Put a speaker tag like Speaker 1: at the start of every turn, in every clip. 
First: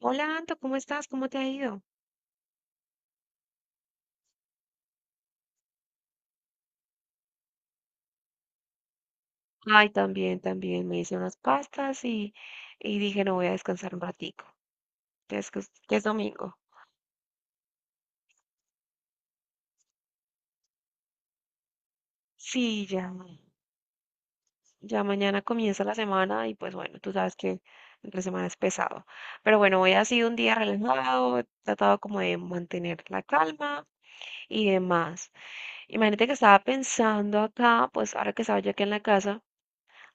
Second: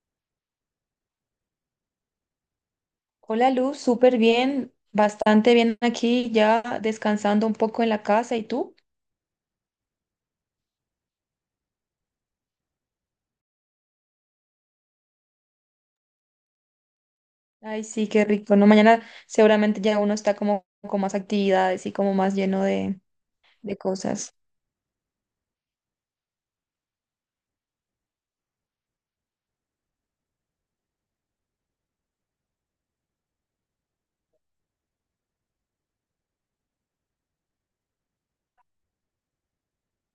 Speaker 1: Hola, Anto, ¿cómo estás? ¿Cómo te ha ido?
Speaker 2: Hola Luz, súper bien, bastante bien aquí, ya descansando un poco en la casa. ¿Y tú?
Speaker 1: Ay, también, también. Me hice unas pastas y dije, no voy a descansar un ratico, que es domingo.
Speaker 2: Ay, sí, qué rico, ¿no? Mañana seguramente ya uno está como con más actividades y como más lleno
Speaker 1: Sí, ya,
Speaker 2: de cosas.
Speaker 1: ya mañana comienza la semana y pues bueno, tú sabes que la semana es pesado. Pero bueno, hoy ha sido un día relajado, he tratado como de mantener la calma y demás. Imagínate que estaba pensando acá, pues ahora que estaba yo aquí en la casa,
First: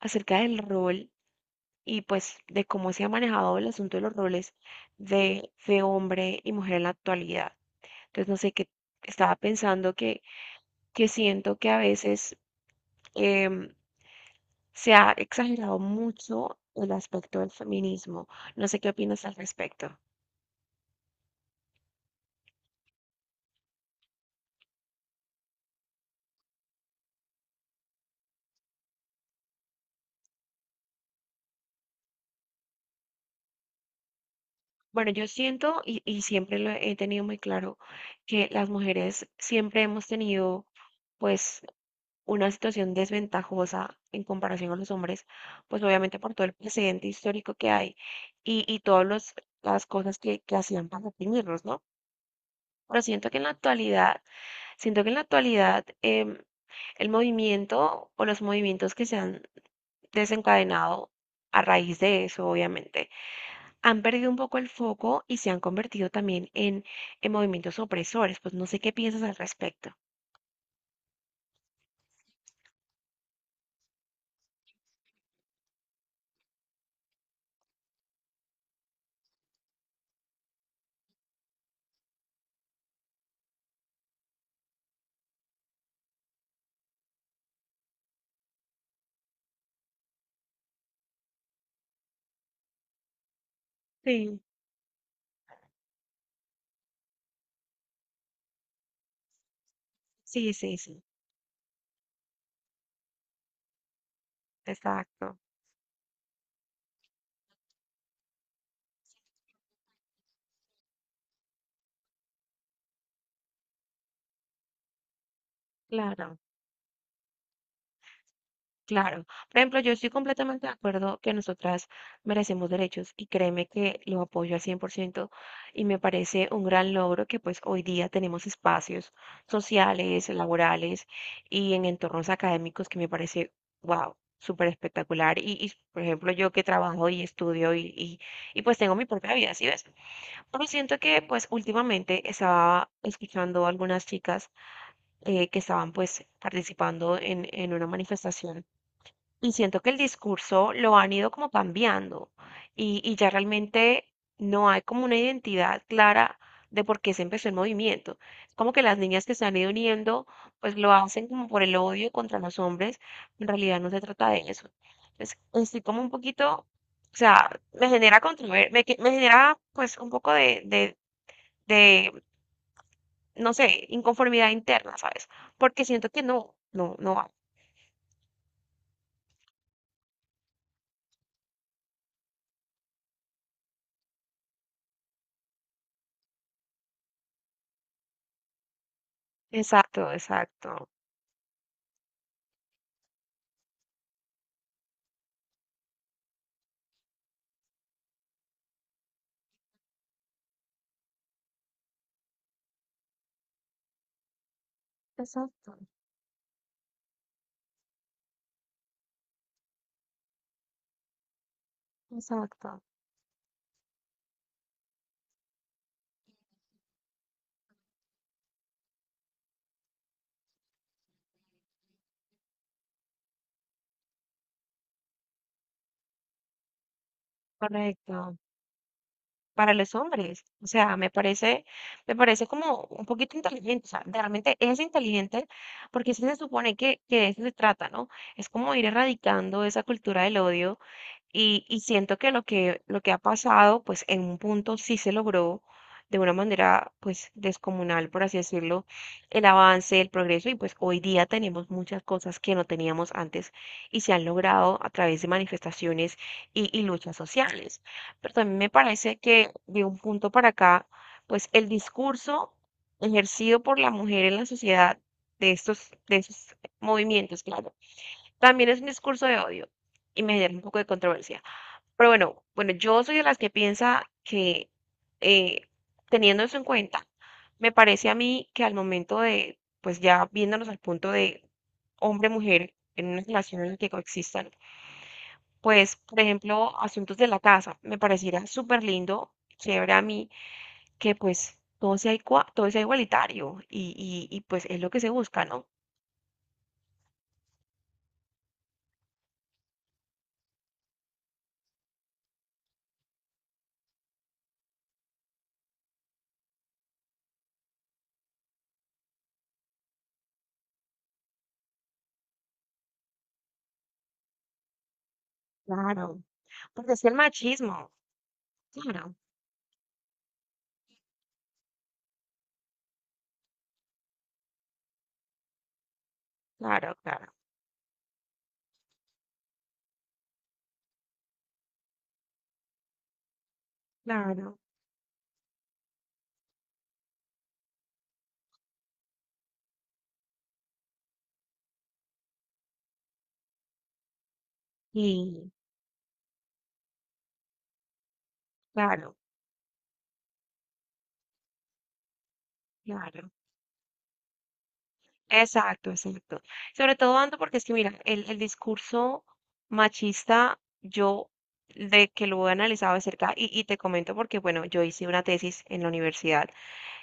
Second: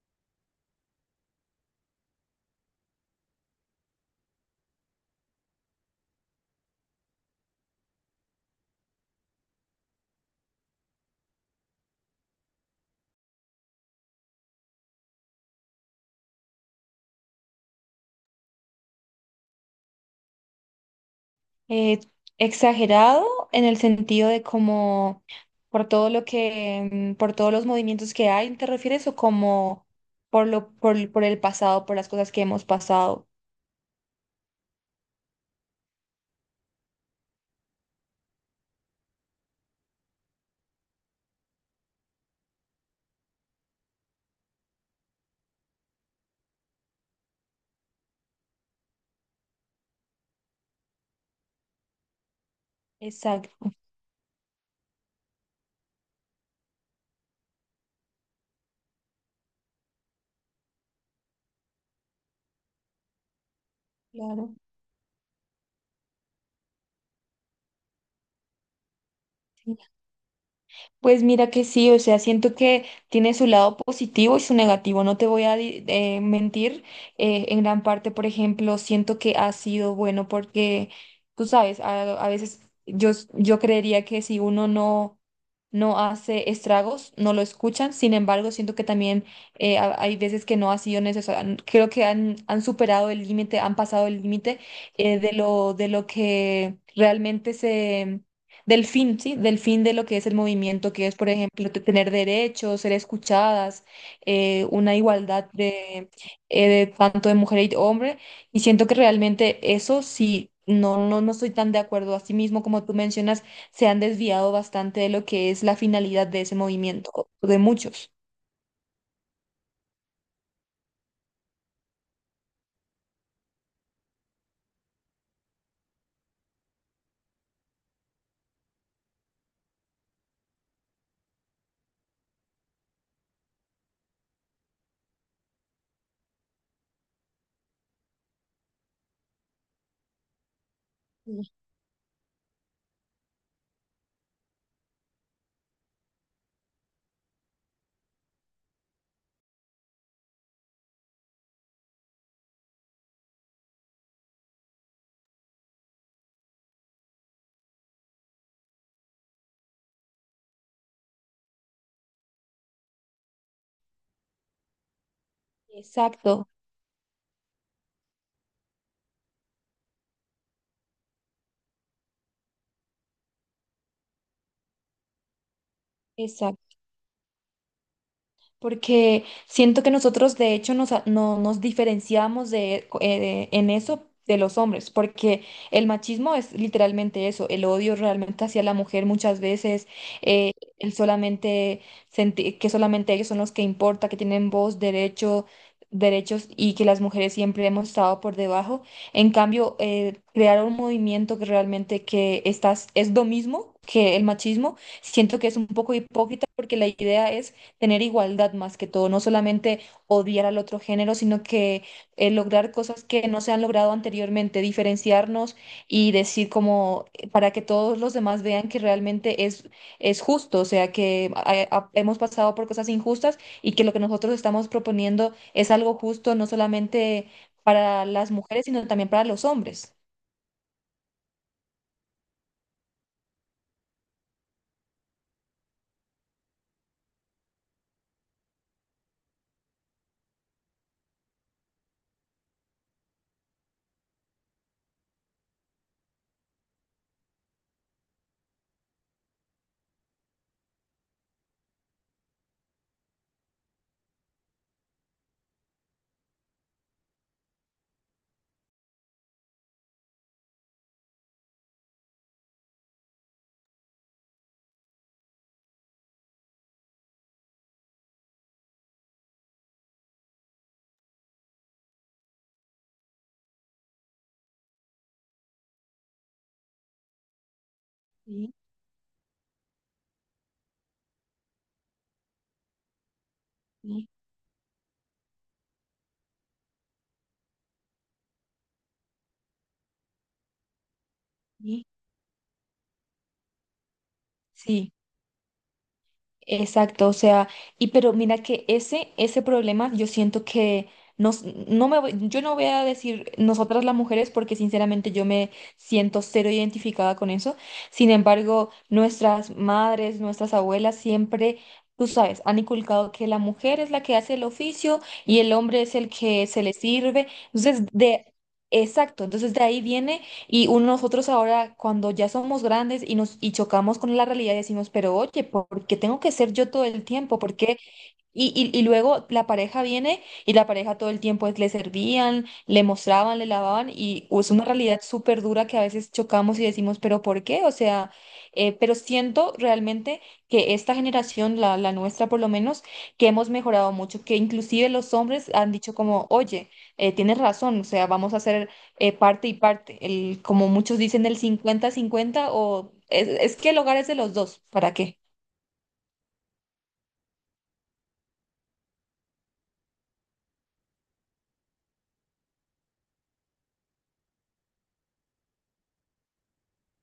Speaker 1: acerca del rol. Y pues de cómo se ha manejado el asunto de los roles de hombre y mujer en la actualidad. Entonces, no sé, qué estaba pensando que siento que a veces em, se ha exagerado mucho el aspecto del feminismo. No sé qué opinas al respecto.
Speaker 2: Eh, exagerado en el sentido de como por todo lo que, por todos los movimientos que hay, ¿te refieres? ¿O como por el pasado, por las cosas que hemos pasado?
Speaker 1: Bueno, yo siento y siempre lo he tenido muy claro que las mujeres siempre hemos tenido pues una situación desventajosa en comparación con los hombres, pues obviamente por todo el precedente histórico que hay y todas las cosas que hacían para oprimirlos, ¿no? Pero siento que en la
Speaker 2: Exacto,
Speaker 1: actualidad, siento que en la actualidad em, el movimiento o los movimientos que se han desencadenado a raíz de eso, obviamente, han perdido un
Speaker 2: claro.
Speaker 1: poco el foco y se han convertido también en movimientos opresores. Pues no sé qué piensas al
Speaker 2: Sí.
Speaker 1: respecto.
Speaker 2: Pues mira que sí, o sea, siento que tiene su lado positivo y su negativo, no te voy a mentir. En gran parte, por ejemplo, siento que ha sido bueno porque, tú sabes, a veces yo creería que si uno no hace estragos, no lo escuchan. Sin embargo, siento que también hay veces que no ha sido necesario. Creo que han superado el límite, han pasado el
Speaker 1: Sí,
Speaker 2: límite de lo que realmente del fin, ¿sí? Del fin de lo que es el
Speaker 1: sí, sí,
Speaker 2: movimiento,
Speaker 1: sí,
Speaker 2: que es, por ejemplo, tener derechos, ser escuchadas, una
Speaker 1: exacto,
Speaker 2: igualdad de tanto de mujer y hombre. Y siento que realmente eso sí, no estoy tan de acuerdo. Asimismo, como tú mencionas, se han desviado bastante de lo que es la finalidad
Speaker 1: claro.
Speaker 2: de ese movimiento, o de muchos.
Speaker 1: Claro. Por ejemplo, yo estoy completamente de acuerdo que nosotras merecemos derechos y créeme que lo apoyo al 100% y me parece un gran logro que pues hoy día tenemos espacios sociales, laborales y en entornos académicos que me parece, wow, súper espectacular. Y, por ejemplo, yo que trabajo y estudio y, pues tengo mi propia vida, ¿sí ves? Pero siento que pues
Speaker 2: Sí.
Speaker 1: últimamente estaba escuchando algunas chicas que estaban pues participando en una manifestación y siento que el discurso lo han ido como cambiando y ya realmente no hay como una identidad clara de por qué se empezó el movimiento. Es como que las niñas que se han ido uniendo, pues lo hacen como por el odio contra los hombres. En realidad no se trata de eso. Entonces, estoy como un
Speaker 2: Exacto,
Speaker 1: poquito, o sea, me genera me genera pues un poco de no sé, inconformidad interna, ¿sabes? Porque siento que no,
Speaker 2: exacto.
Speaker 1: no va.
Speaker 2: Porque siento que nosotros de hecho nos, a- no, nos diferenciamos en eso de los hombres, porque el machismo es literalmente eso, el odio realmente hacia la mujer muchas veces,
Speaker 1: Exacto,
Speaker 2: eh,
Speaker 1: exacto.
Speaker 2: el solamente sentir que solamente ellos son los que importa, que tienen voz, derechos y que las mujeres siempre hemos estado por debajo. En cambio, crear un movimiento que realmente que estás, es lo mismo que el machismo, siento que es un
Speaker 1: Exacto.
Speaker 2: poco hipócrita porque la idea es tener igualdad más que todo, no solamente odiar al otro género, sino que lograr
Speaker 1: Exacto,
Speaker 2: cosas que no se han logrado anteriormente, diferenciarnos y decir como para que todos los demás vean que realmente es justo, o sea, que hemos pasado por cosas injustas y que lo que nosotros estamos proponiendo es algo justo, no solamente para las
Speaker 1: correcto.
Speaker 2: mujeres, sino también para los
Speaker 1: Para los
Speaker 2: hombres.
Speaker 1: hombres, o sea, me parece como un poquito inteligente, o sea, realmente es inteligente porque sí se supone que de eso se trata, ¿no? Es como ir erradicando esa cultura del odio. Y siento que lo que, lo que ha pasado, pues en un punto sí se logró de una manera, pues descomunal, por así decirlo, el avance, el progreso, y pues hoy día tenemos muchas cosas que no teníamos antes y se han logrado a través de manifestaciones y luchas sociales. Pero también me parece que de un punto para acá, pues el discurso ejercido por la mujer en la sociedad de estos, de esos movimientos, claro, también es un discurso de odio y me genera un poco de controversia. Pero bueno, bueno, yo soy de las que piensa que eh, teniendo eso en cuenta, me parece a mí
Speaker 2: Sí,
Speaker 1: que al momento de, pues ya viéndonos al punto de hombre-mujer en una relación en la que
Speaker 2: sí,
Speaker 1: coexistan, pues por ejemplo, asuntos de la casa, me pareciera súper lindo, chévere a mí, que pues
Speaker 2: sí.
Speaker 1: todo sea, todo sea igualitario y pues es lo
Speaker 2: Sí.
Speaker 1: que se busca, ¿no?
Speaker 2: Exacto, o sea, y pero mira que ese problema yo siento que nos, no me voy- yo no voy a decir nosotras las mujeres porque sinceramente yo me siento cero identificada con eso. Sin embargo, nuestras madres, nuestras abuelas siempre, tú sabes, han inculcado que la mujer es la que hace el oficio y el hombre es el
Speaker 1: Claro,
Speaker 2: que se le
Speaker 1: porque es el
Speaker 2: sirve. Entonces,
Speaker 1: machismo,
Speaker 2: de,
Speaker 1: claro,
Speaker 2: exacto, entonces de ahí viene y uno, nosotros ahora, cuando ya somos grandes y nos y chocamos con la realidad, decimos, pero oye, ¿por qué tengo que ser yo todo
Speaker 1: claro,
Speaker 2: el
Speaker 1: claro,
Speaker 2: tiempo? ¿Por qué? Y, luego la pareja viene y la pareja todo el tiempo le servían, le mostraban, le lavaban y es
Speaker 1: claro,
Speaker 2: una realidad súper dura que a veces chocamos y decimos, pero ¿por qué? O sea, pero siento realmente que esta generación, la nuestra por lo menos, que hemos mejorado mucho, que inclusive los
Speaker 1: y
Speaker 2: hombres han dicho como, oye, tienes razón, o sea, vamos a hacer
Speaker 1: claro,
Speaker 2: parte y parte. El, como muchos dicen, el cincuenta-cincuenta o
Speaker 1: claro.
Speaker 2: es que el hogar es de los dos. ¿Para qué?
Speaker 1: Exacto, exacto. Sobre todo, Ando, porque es que, mira, el discurso machista, yo de que lo he analizado de cerca y te comento porque, bueno, yo hice una tesis en la universidad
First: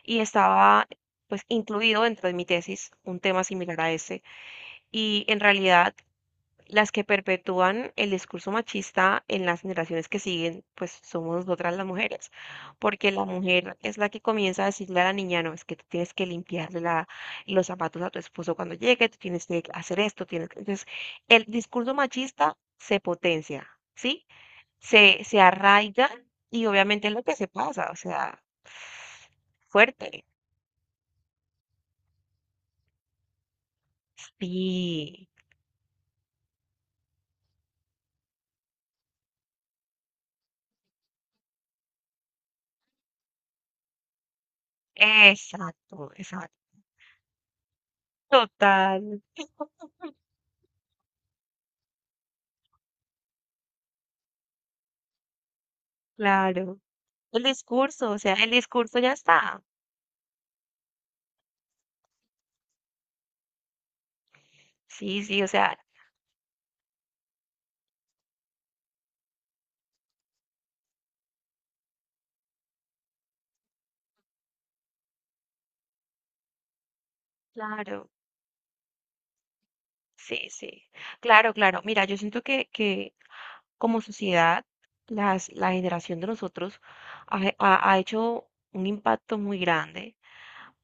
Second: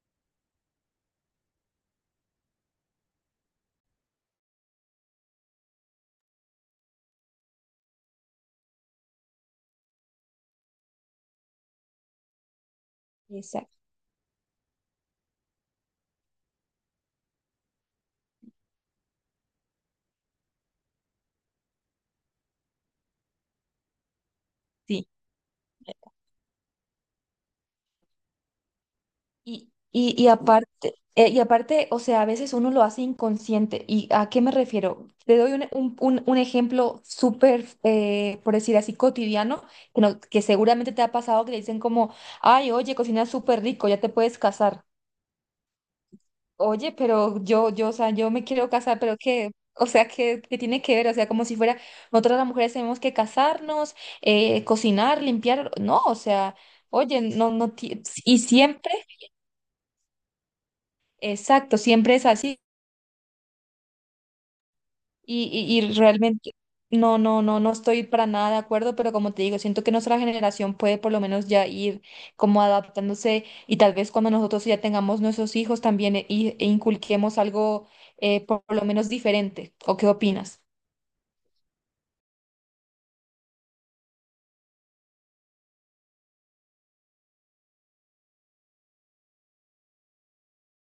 Speaker 1: y estaba, pues, incluido dentro de mi tesis un tema similar a ese. Y en realidad, las que perpetúan el discurso machista en las generaciones que siguen, pues somos nosotras las mujeres, porque la
Speaker 2: Exacto.
Speaker 1: mujer es la que comienza a decirle a la niña, no, es que tú tienes que limpiarle los zapatos a tu esposo cuando llegue, tú tienes que hacer esto, tienes que... Entonces, el discurso machista se potencia, ¿sí?
Speaker 2: Sí.
Speaker 1: Se arraiga y obviamente es lo que se pasa, o sea,
Speaker 2: Y,
Speaker 1: fuerte.
Speaker 2: aparte, y aparte, o sea, a veces uno lo hace inconsciente. ¿Y a qué me refiero?
Speaker 1: Sí,
Speaker 2: Te doy un ejemplo súper, por decir así, cotidiano, que, no- que seguramente te ha pasado que le dicen como, ay, oye, cocinas súper rico, ya te puedes casar.
Speaker 1: exacto, exacto.
Speaker 2: Oye, pero yo, o sea, yo me quiero casar,
Speaker 1: Total,
Speaker 2: pero ¿qué? O sea, ¿qué, qué tiene que ver? O sea, como si fuera, nosotras las mujeres tenemos que casarnos, cocinar, limpiar. No, o sea,
Speaker 1: claro.
Speaker 2: oye,
Speaker 1: El
Speaker 2: no, no, ti-
Speaker 1: discurso, o sea,
Speaker 2: y
Speaker 1: el
Speaker 2: siempre,
Speaker 1: discurso ya está.
Speaker 2: exacto, siempre es así.
Speaker 1: Sí, sí,
Speaker 2: Y,
Speaker 1: o sea,
Speaker 2: realmente, no estoy para nada de acuerdo, pero como te digo, siento que nuestra generación puede por lo menos ya ir como adaptándose y tal vez cuando nosotros ya tengamos nuestros hijos también inculquemos algo
Speaker 1: claro,
Speaker 2: por lo menos diferente. ¿O qué
Speaker 1: sí,
Speaker 2: opinas?
Speaker 1: sí. Claro, claro. Mira, yo siento que como sociedad, la generación de nosotros ha hecho un impacto muy grande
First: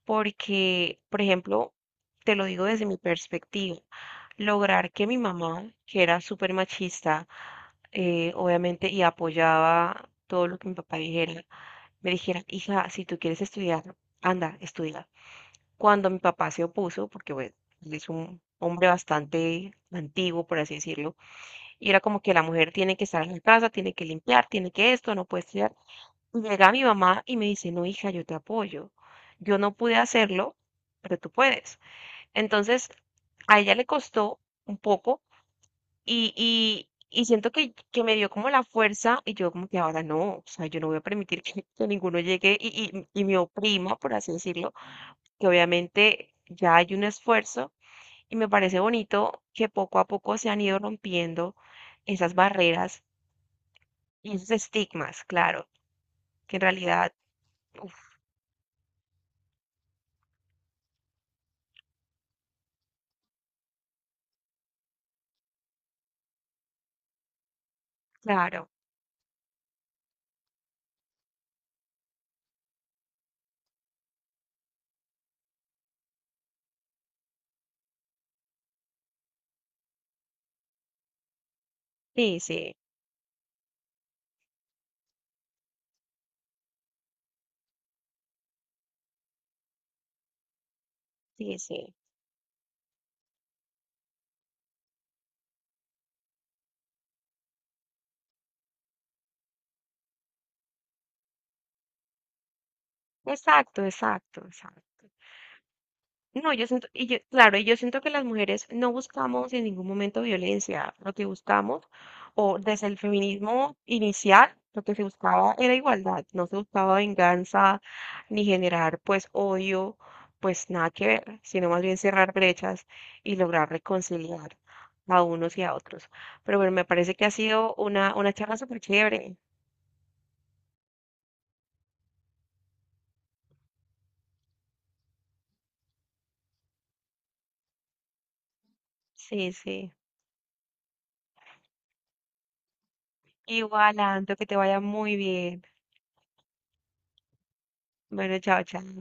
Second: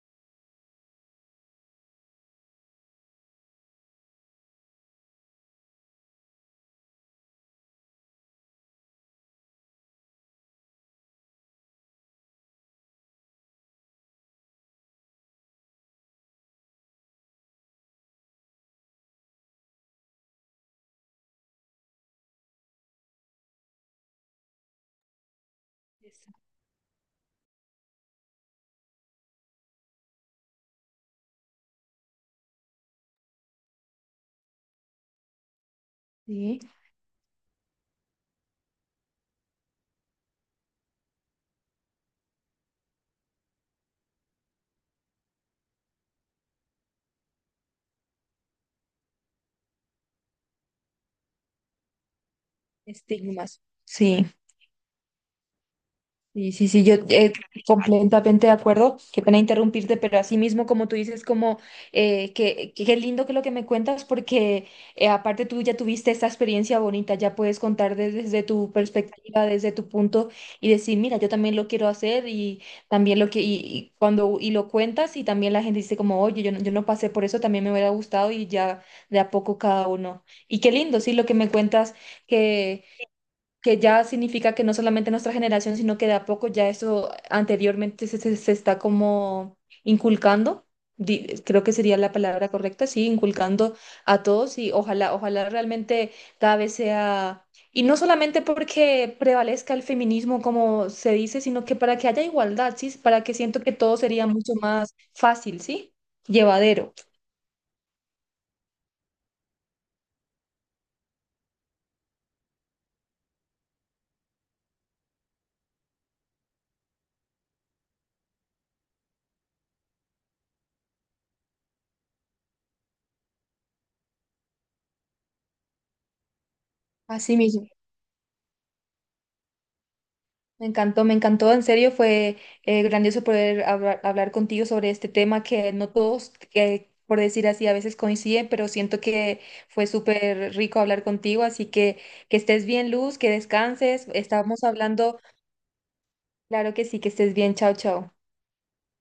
Speaker 1: porque, por ejemplo, te lo digo desde mi perspectiva, lograr que mi mamá, que era súper machista, obviamente, y apoyaba todo lo que mi papá dijera, me dijera, hija, si tú quieres estudiar, anda, estudia. Cuando mi papá se opuso, porque bueno, él es un hombre bastante antiguo, por así decirlo, y era como que la mujer tiene que estar en la casa, tiene que limpiar, tiene que esto, no puede estudiar. Y llega mi mamá y me dice, no, hija, yo te apoyo. Yo no pude hacerlo, pero tú puedes. Entonces, a ella le costó un poco y,
Speaker 2: Sí,
Speaker 1: y, y siento que me dio como la fuerza y yo como que ahora no, o sea, yo no voy a permitir que ninguno llegue y me oprima, por así decirlo, que obviamente ya hay un esfuerzo y me parece bonito que poco a poco se han ido rompiendo esas barreras
Speaker 2: estigmas. Sí,
Speaker 1: y esos estigmas, claro,
Speaker 2: sí,
Speaker 1: que en
Speaker 2: sí, sí, yo
Speaker 1: realidad, uf,
Speaker 2: completamente de acuerdo. Qué pena interrumpirte, pero así mismo, como tú dices, como que, qué lindo que lo que me cuentas, porque aparte tú ya tuviste esta experiencia bonita, ya puedes contar desde
Speaker 1: claro,
Speaker 2: tu perspectiva, desde tu punto y decir, mira, yo también lo quiero hacer y también lo que cuando y lo cuentas y también la gente dice como, oye, yo no pasé por eso, también me hubiera gustado y ya de a poco cada uno. Y qué lindo, sí, lo que me cuentas
Speaker 1: sí, sí,
Speaker 2: que que ya significa que no solamente nuestra generación, sino que de a poco ya eso anteriormente se está como inculcando,
Speaker 1: sí,
Speaker 2: creo que
Speaker 1: sí.
Speaker 2: sería la palabra correcta, sí, inculcando a todos y ojalá, ojalá realmente cada vez sea, y no solamente porque prevalezca el feminismo como se dice, sino que para que haya igualdad, sí, para que siento que
Speaker 1: Exacto,
Speaker 2: todo sería
Speaker 1: exacto,
Speaker 2: mucho más
Speaker 1: exacto.
Speaker 2: fácil, sí,
Speaker 1: No, yo siento,
Speaker 2: llevadero.
Speaker 1: y yo- claro, y yo siento que las mujeres no buscamos en ningún momento violencia. Lo que buscamos, o desde el feminismo inicial, lo que se buscaba era igualdad, no se buscaba venganza ni generar pues odio, pues nada que ver, sino más bien cerrar brechas y lograr reconciliar a unos y a otros. Pero bueno, me parece que ha
Speaker 2: Así mismo.
Speaker 1: sido una charla súper chévere.
Speaker 2: Me encantó, en serio fue grandioso poder hablar, hablar contigo sobre este tema que no todos, que, por decir así, a veces coinciden, pero siento que
Speaker 1: Sí,
Speaker 2: fue
Speaker 1: sí.
Speaker 2: súper rico hablar contigo, así que estés bien, Luz, que
Speaker 1: Igual,
Speaker 2: descanses,
Speaker 1: Anto, que te
Speaker 2: estamos
Speaker 1: vaya muy
Speaker 2: hablando,
Speaker 1: bien.
Speaker 2: claro que sí, que estés bien, chao, chao.
Speaker 1: Bueno, chao, chao.